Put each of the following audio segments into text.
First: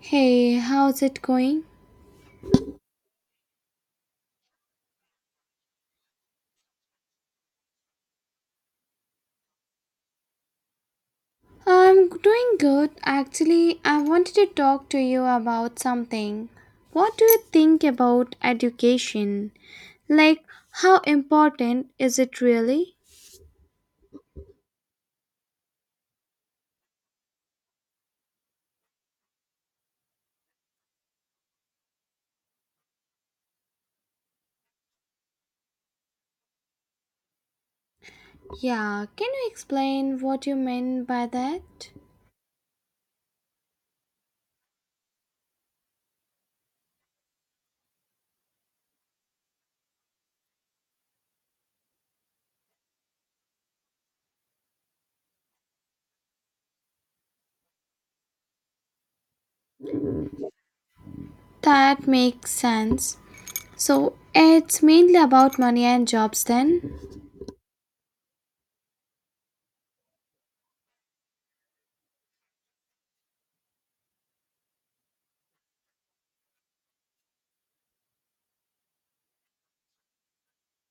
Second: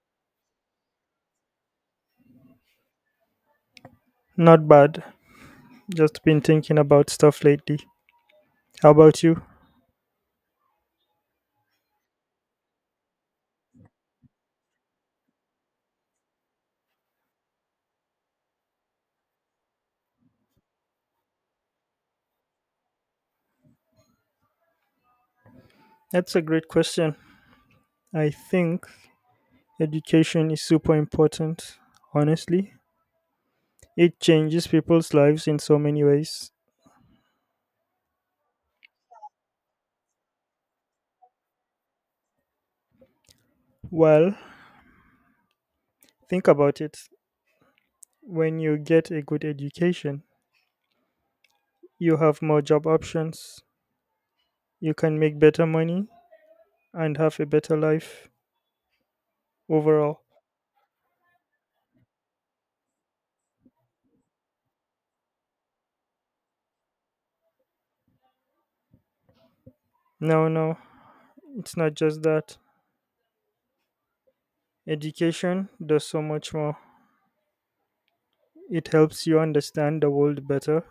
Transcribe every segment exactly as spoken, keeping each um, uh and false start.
Hey, how's it going? Not bad. Just been thinking about stuff lately. How about you? I'm doing good. Actually, I wanted to talk to you about something. What do you think about education? Like, how important is it really? That's a great question. I think education is super important, honestly. It changes people's lives in so many ways. Yeah, can you explain what you mean by that? Well, think about it. When you get a good education, you have more job options, you can make better money, and have a better life overall. That makes sense. So, it's mainly about money and jobs then? No, no, it's not just that. Education does so much more. It helps you understand the world better.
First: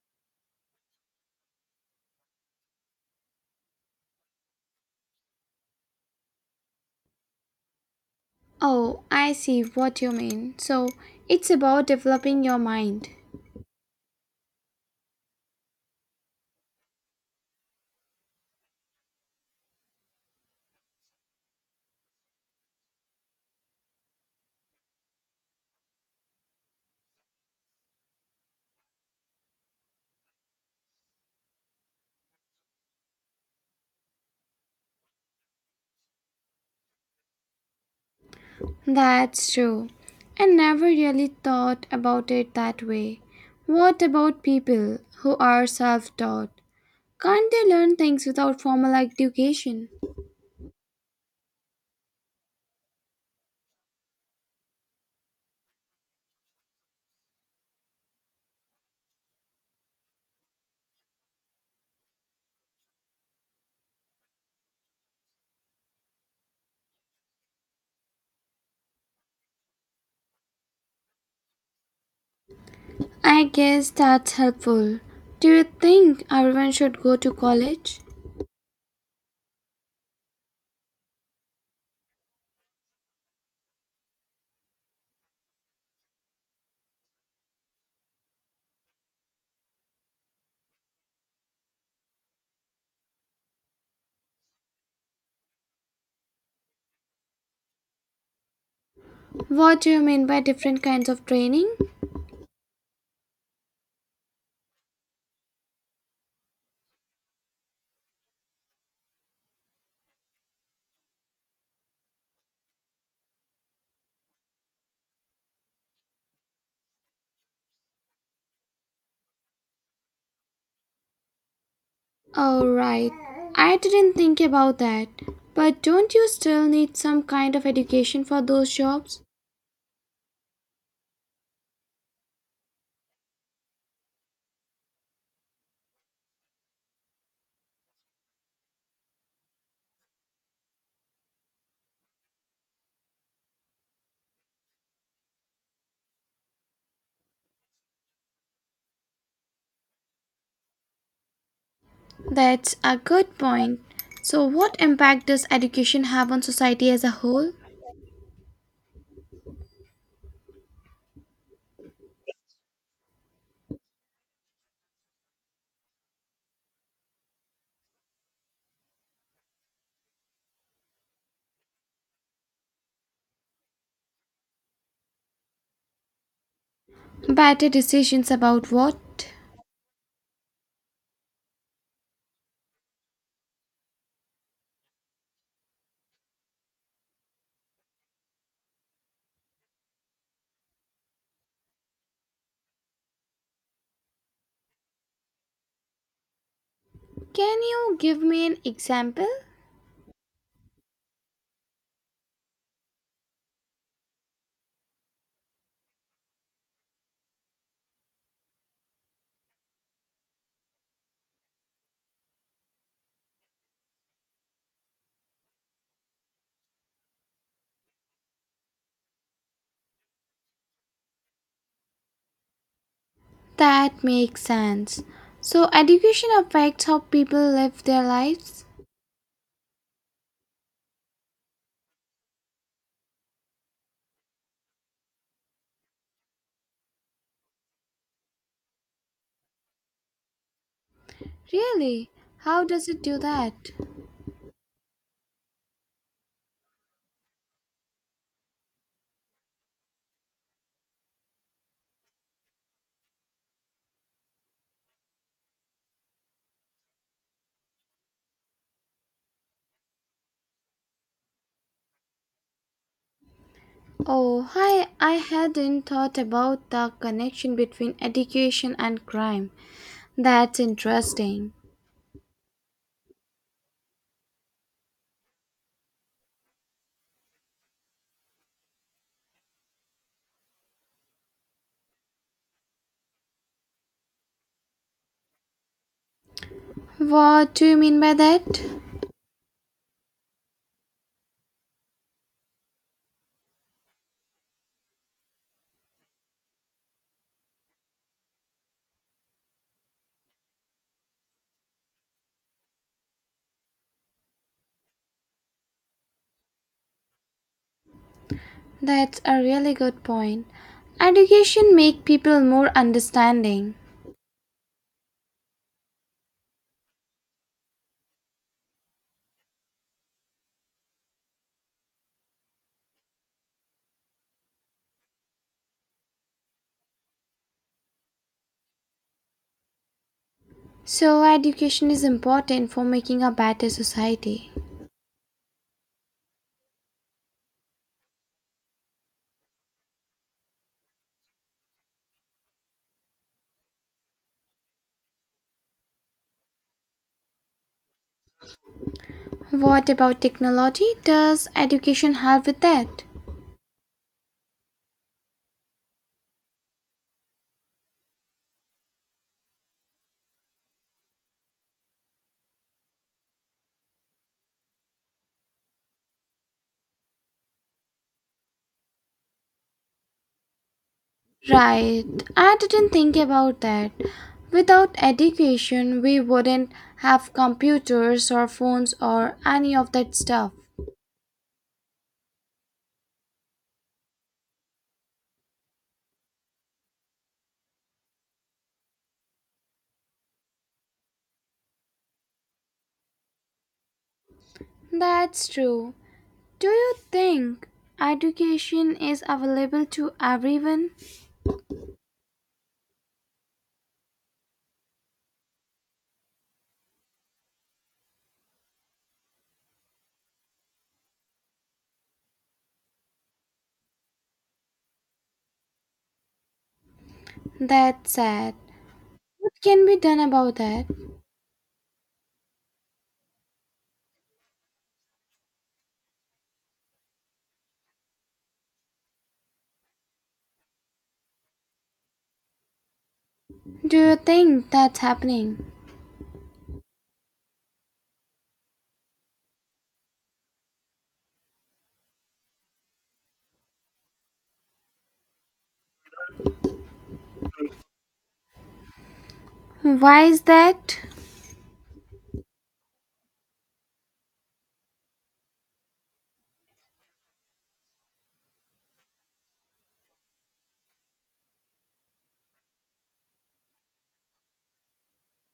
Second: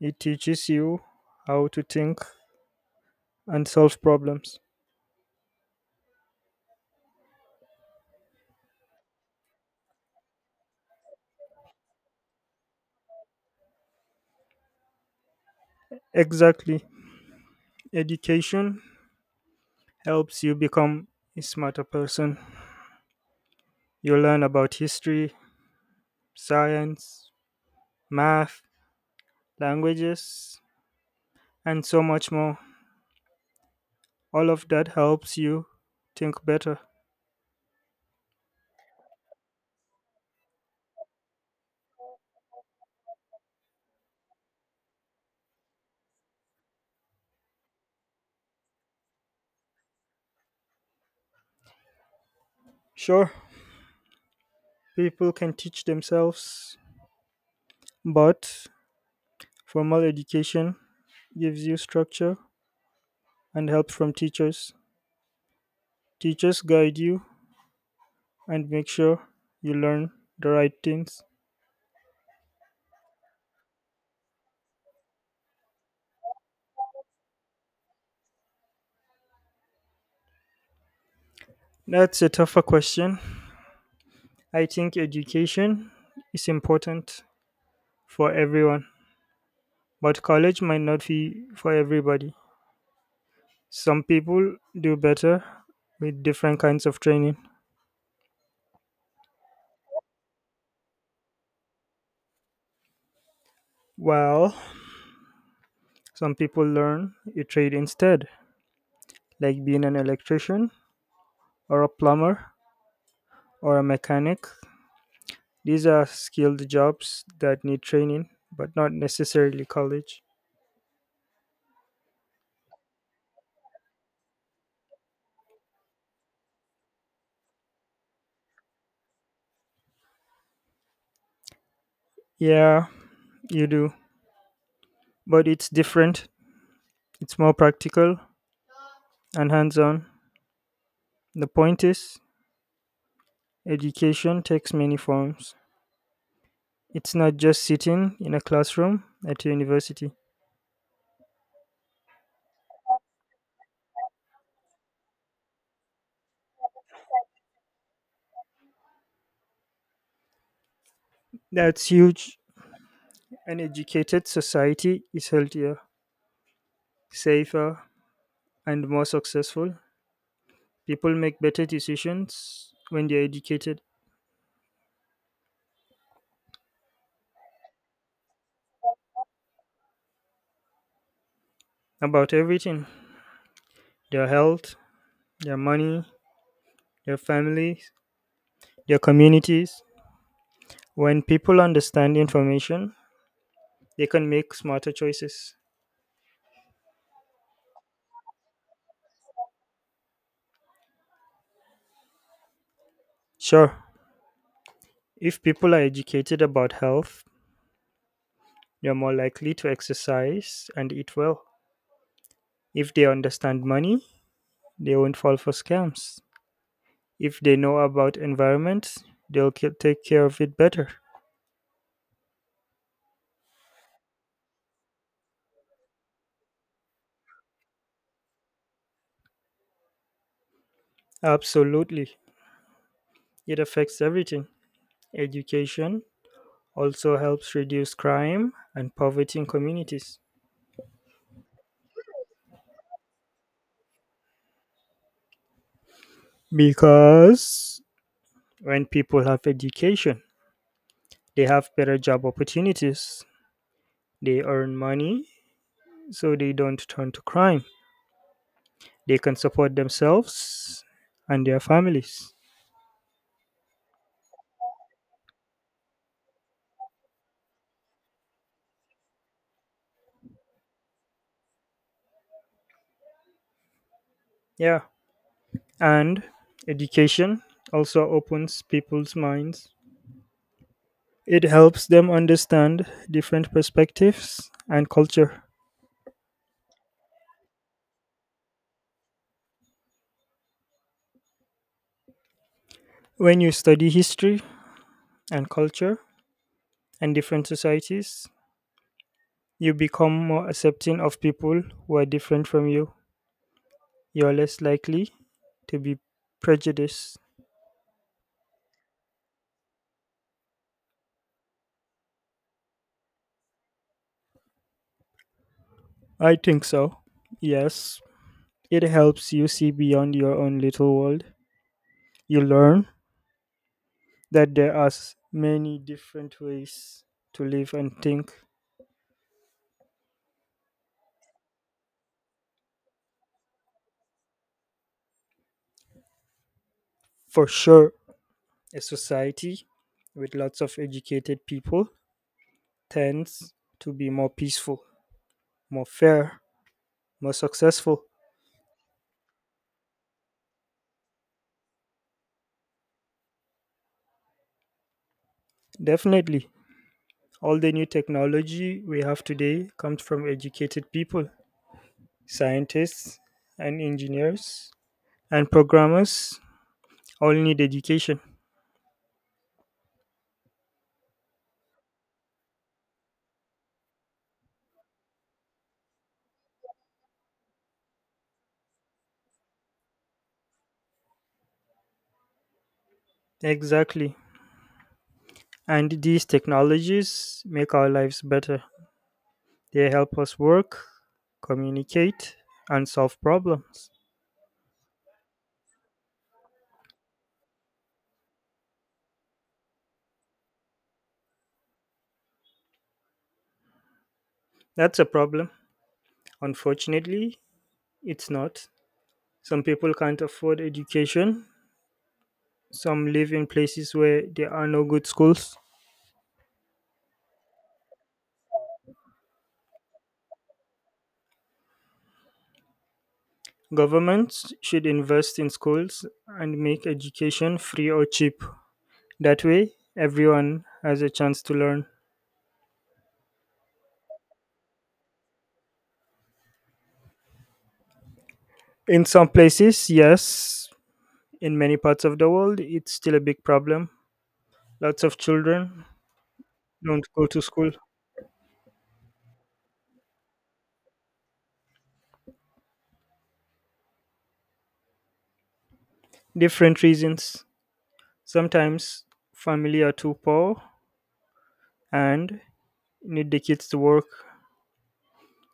It teaches you how to think and solve problems. Oh, I see what you mean. So, it's about developing your mind. Exactly. Education helps you become a smarter person. You learn about history, science, math, languages, and so much more. All of that helps you think better. That's true. I never really thought about it that way. What about people who are self taught? Can't they learn things without formal education? Sure, people can teach themselves, but formal education gives you structure and help from teachers. Teachers guide you and make sure you learn the right things. I guess that's helpful. Do you think everyone should go to college? That's a tougher question. I think education is important for everyone, but college might not be for everybody. Some people do better with different kinds of training, What do you mean by different kinds of training? while some people learn a trade instead, like being an electrician or a plumber or a mechanic. These are skilled jobs that need training, but not necessarily college. Oh, right. I didn't think about that. But don't you still need some kind of education for those jobs? Yeah, you do, but it's different. It's more practical and hands on. The point is, education takes many forms. It's not just sitting in a classroom at a university. That's a good point. So, what impact does education have on society as a whole? That's huge. An educated society is healthier, safer, and more successful. People make better decisions when they're educated Better decisions about what? about everything: their health, their money, their families, their communities. When people understand information, they can make smarter choices. Can you give me an example? Sure, if people are educated about health, they're more likely to exercise and eat well. If they understand money, they won't fall for scams. If they know about environment, they'll ca- take care of it better. That makes sense. So, education affects how people live their lives? Absolutely. It affects everything. Education also helps reduce crime and poverty in communities. Really? How does it do that? Because when people have education, they have better job opportunities, they earn money, so they don't turn to crime. They can support themselves and their families. Oh, I, I hadn't thought about the connection between education and crime. That's interesting. Yeah. And education also opens people's minds. It helps them understand different perspectives and culture. What do you mean by that? When you study history and culture and different societies, you become more accepting of people who are different from you. You're less likely to be prejudiced. That's a really good point. Education make people more understanding. I think so. Yes. It helps you see beyond your own little world. You learn that there are s- many different ways to live and think. So education is important for making a better society. For sure, a society with lots of educated people tends to be more peaceful, more fair, more successful. What about technology? Does education help with that? Definitely, all the new technology we have today comes from educated people. Scientists and engineers and programmers all need education. Right. I didn't think about that. Without education, we wouldn't have computers or phones or any of that stuff. Exactly. And these technologies make our lives better. They help us work, communicate, and solve problems. That's true. Do you think education is available to everyone? That's a problem. Unfortunately, it's not. Some people can't afford education. Some live in places where there are no good schools. That's sad. What can be done about that? Governments should invest in schools and make education free or cheap. That way, everyone has a chance to learn. Do you think that's happening? In some places, yes. In many parts of the world, it's still a big problem. Lots of children don't go to school. Why is that? Different reasons. Sometimes family are too poor and need the kids to work.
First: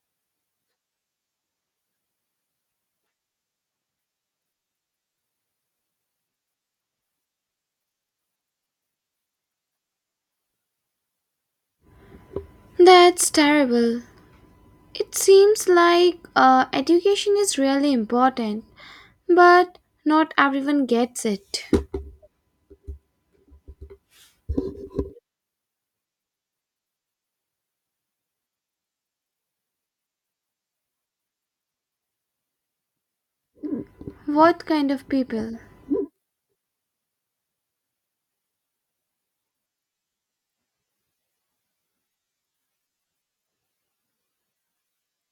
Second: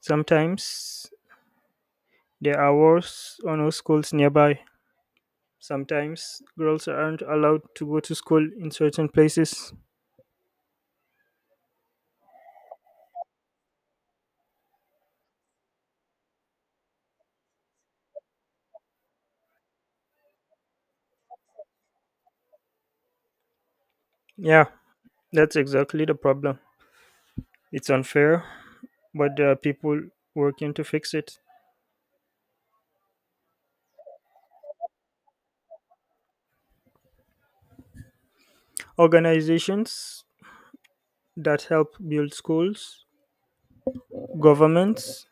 Sometimes there are wars or no schools nearby. Sometimes girls aren't allowed to go to school in certain places. That's terrible. It seems like uh, education is really important, but not everyone gets it. Yeah, that's exactly the problem. It's unfair, but there are people working to fix it. What kind of people? Organizations that help build schools, governments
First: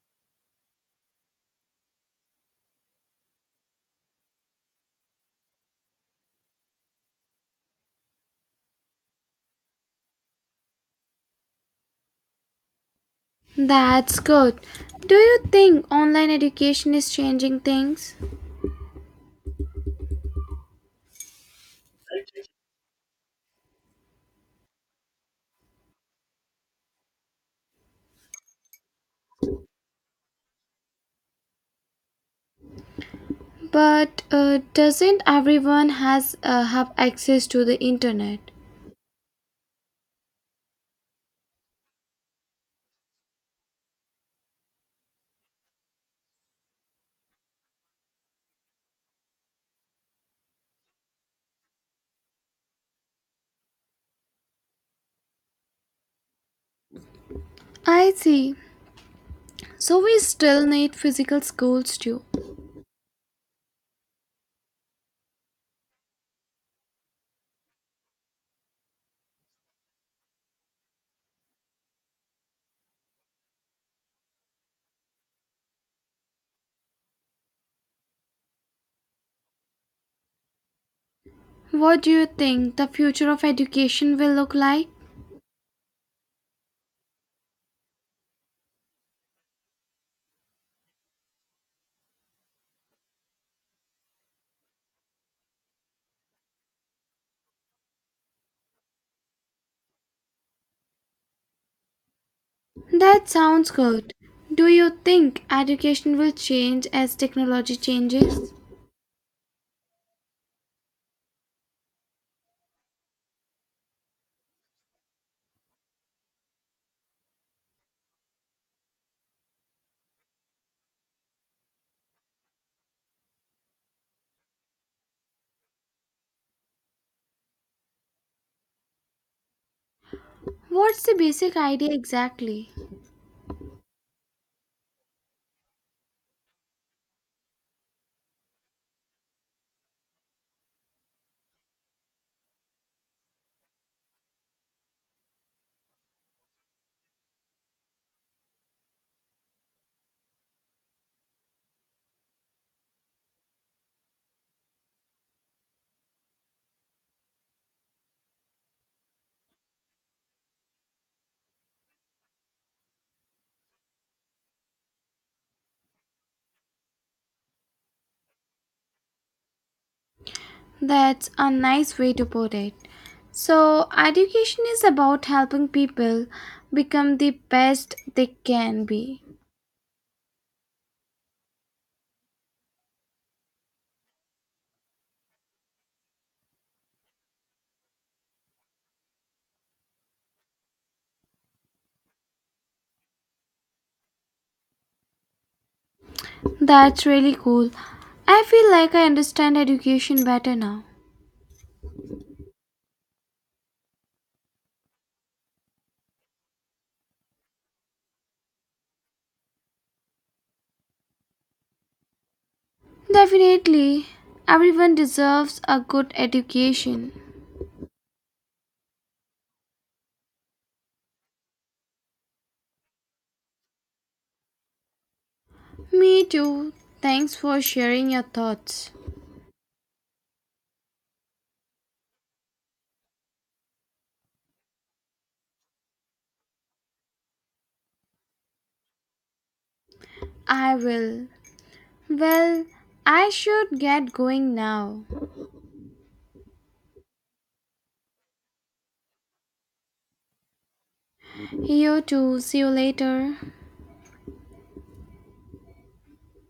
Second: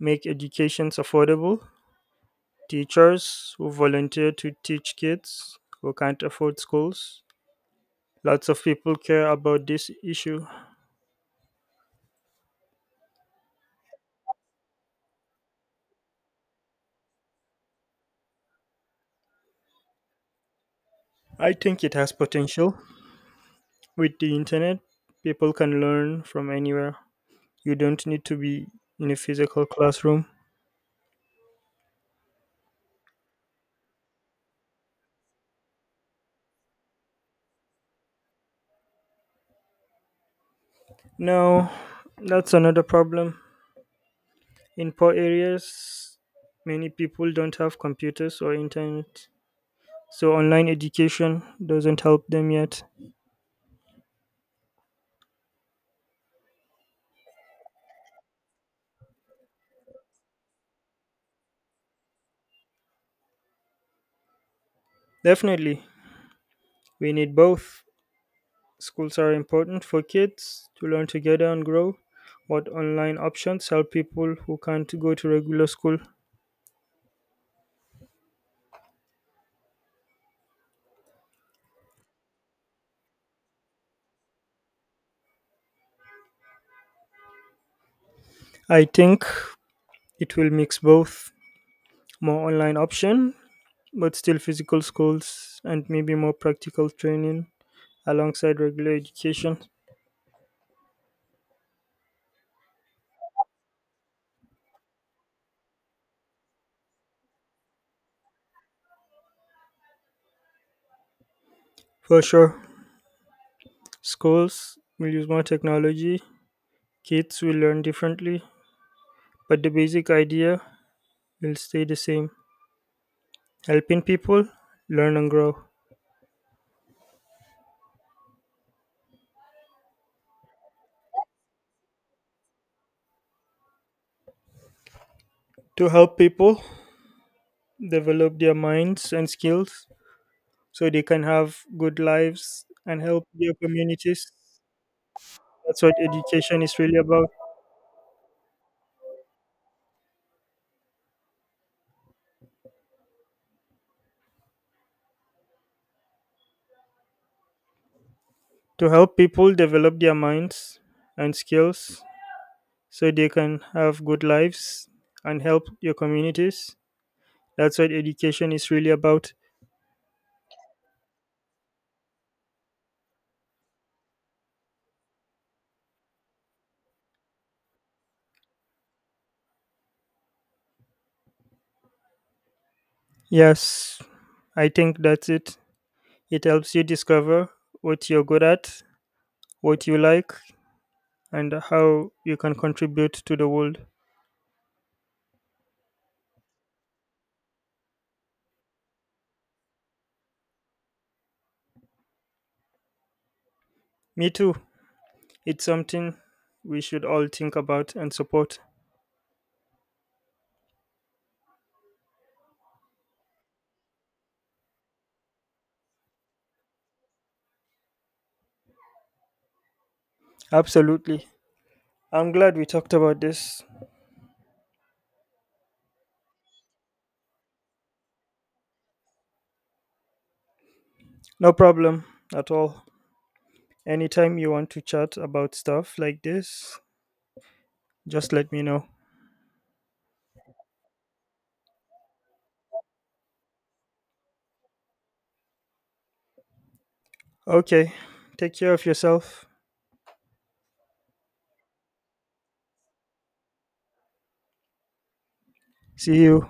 make educations affordable, teachers who volunteer to teach kids who can't afford schools. Lots of people care about this issue. That's good. Do you think online education is changing things? I think it has potential. With the internet, people can learn from anywhere. You don't need to be in a physical classroom. But uh, doesn't everyone has uh, have access to the internet? No, that's another problem. In poor areas, many people don't have computers or internet, so online education doesn't help them yet. I see. So we still need physical schools too. Definitely, we need both. Schools are important for kids to learn together and grow, but online options help people who can't go to regular school. What do you think the future of education will look like? I think it will mix both, more online option, but still physical schools and maybe more practical training alongside regular education. That sounds good. Do you think education will change as technology changes? For sure, schools will use more technology, kids will learn differently, but the basic idea will stay the same, helping people learn and grow. What's the basic idea exactly? To help people develop their minds and skills so they can have good lives and help their communities. That's what education is really about, to help people develop their minds and skills so they can have good lives and help your communities. That's what education is really about. That's a nice way to put it. So, education is about helping people become the best they can be. Yes, I think that's it. It helps you discover what you're good at, what you like, and how you can contribute to the world. That's really cool. I feel like I understand education better now. Me too. It's something we should all think about and support. Definitely, everyone deserves a good education. Absolutely. I'm glad we talked about this. Me too. Thanks for sharing your thoughts. No problem at all. Anytime you want to chat about stuff like this, just let me know. I will. Well, I should get going now. Okay, take care of yourself. You too. See you later. See you.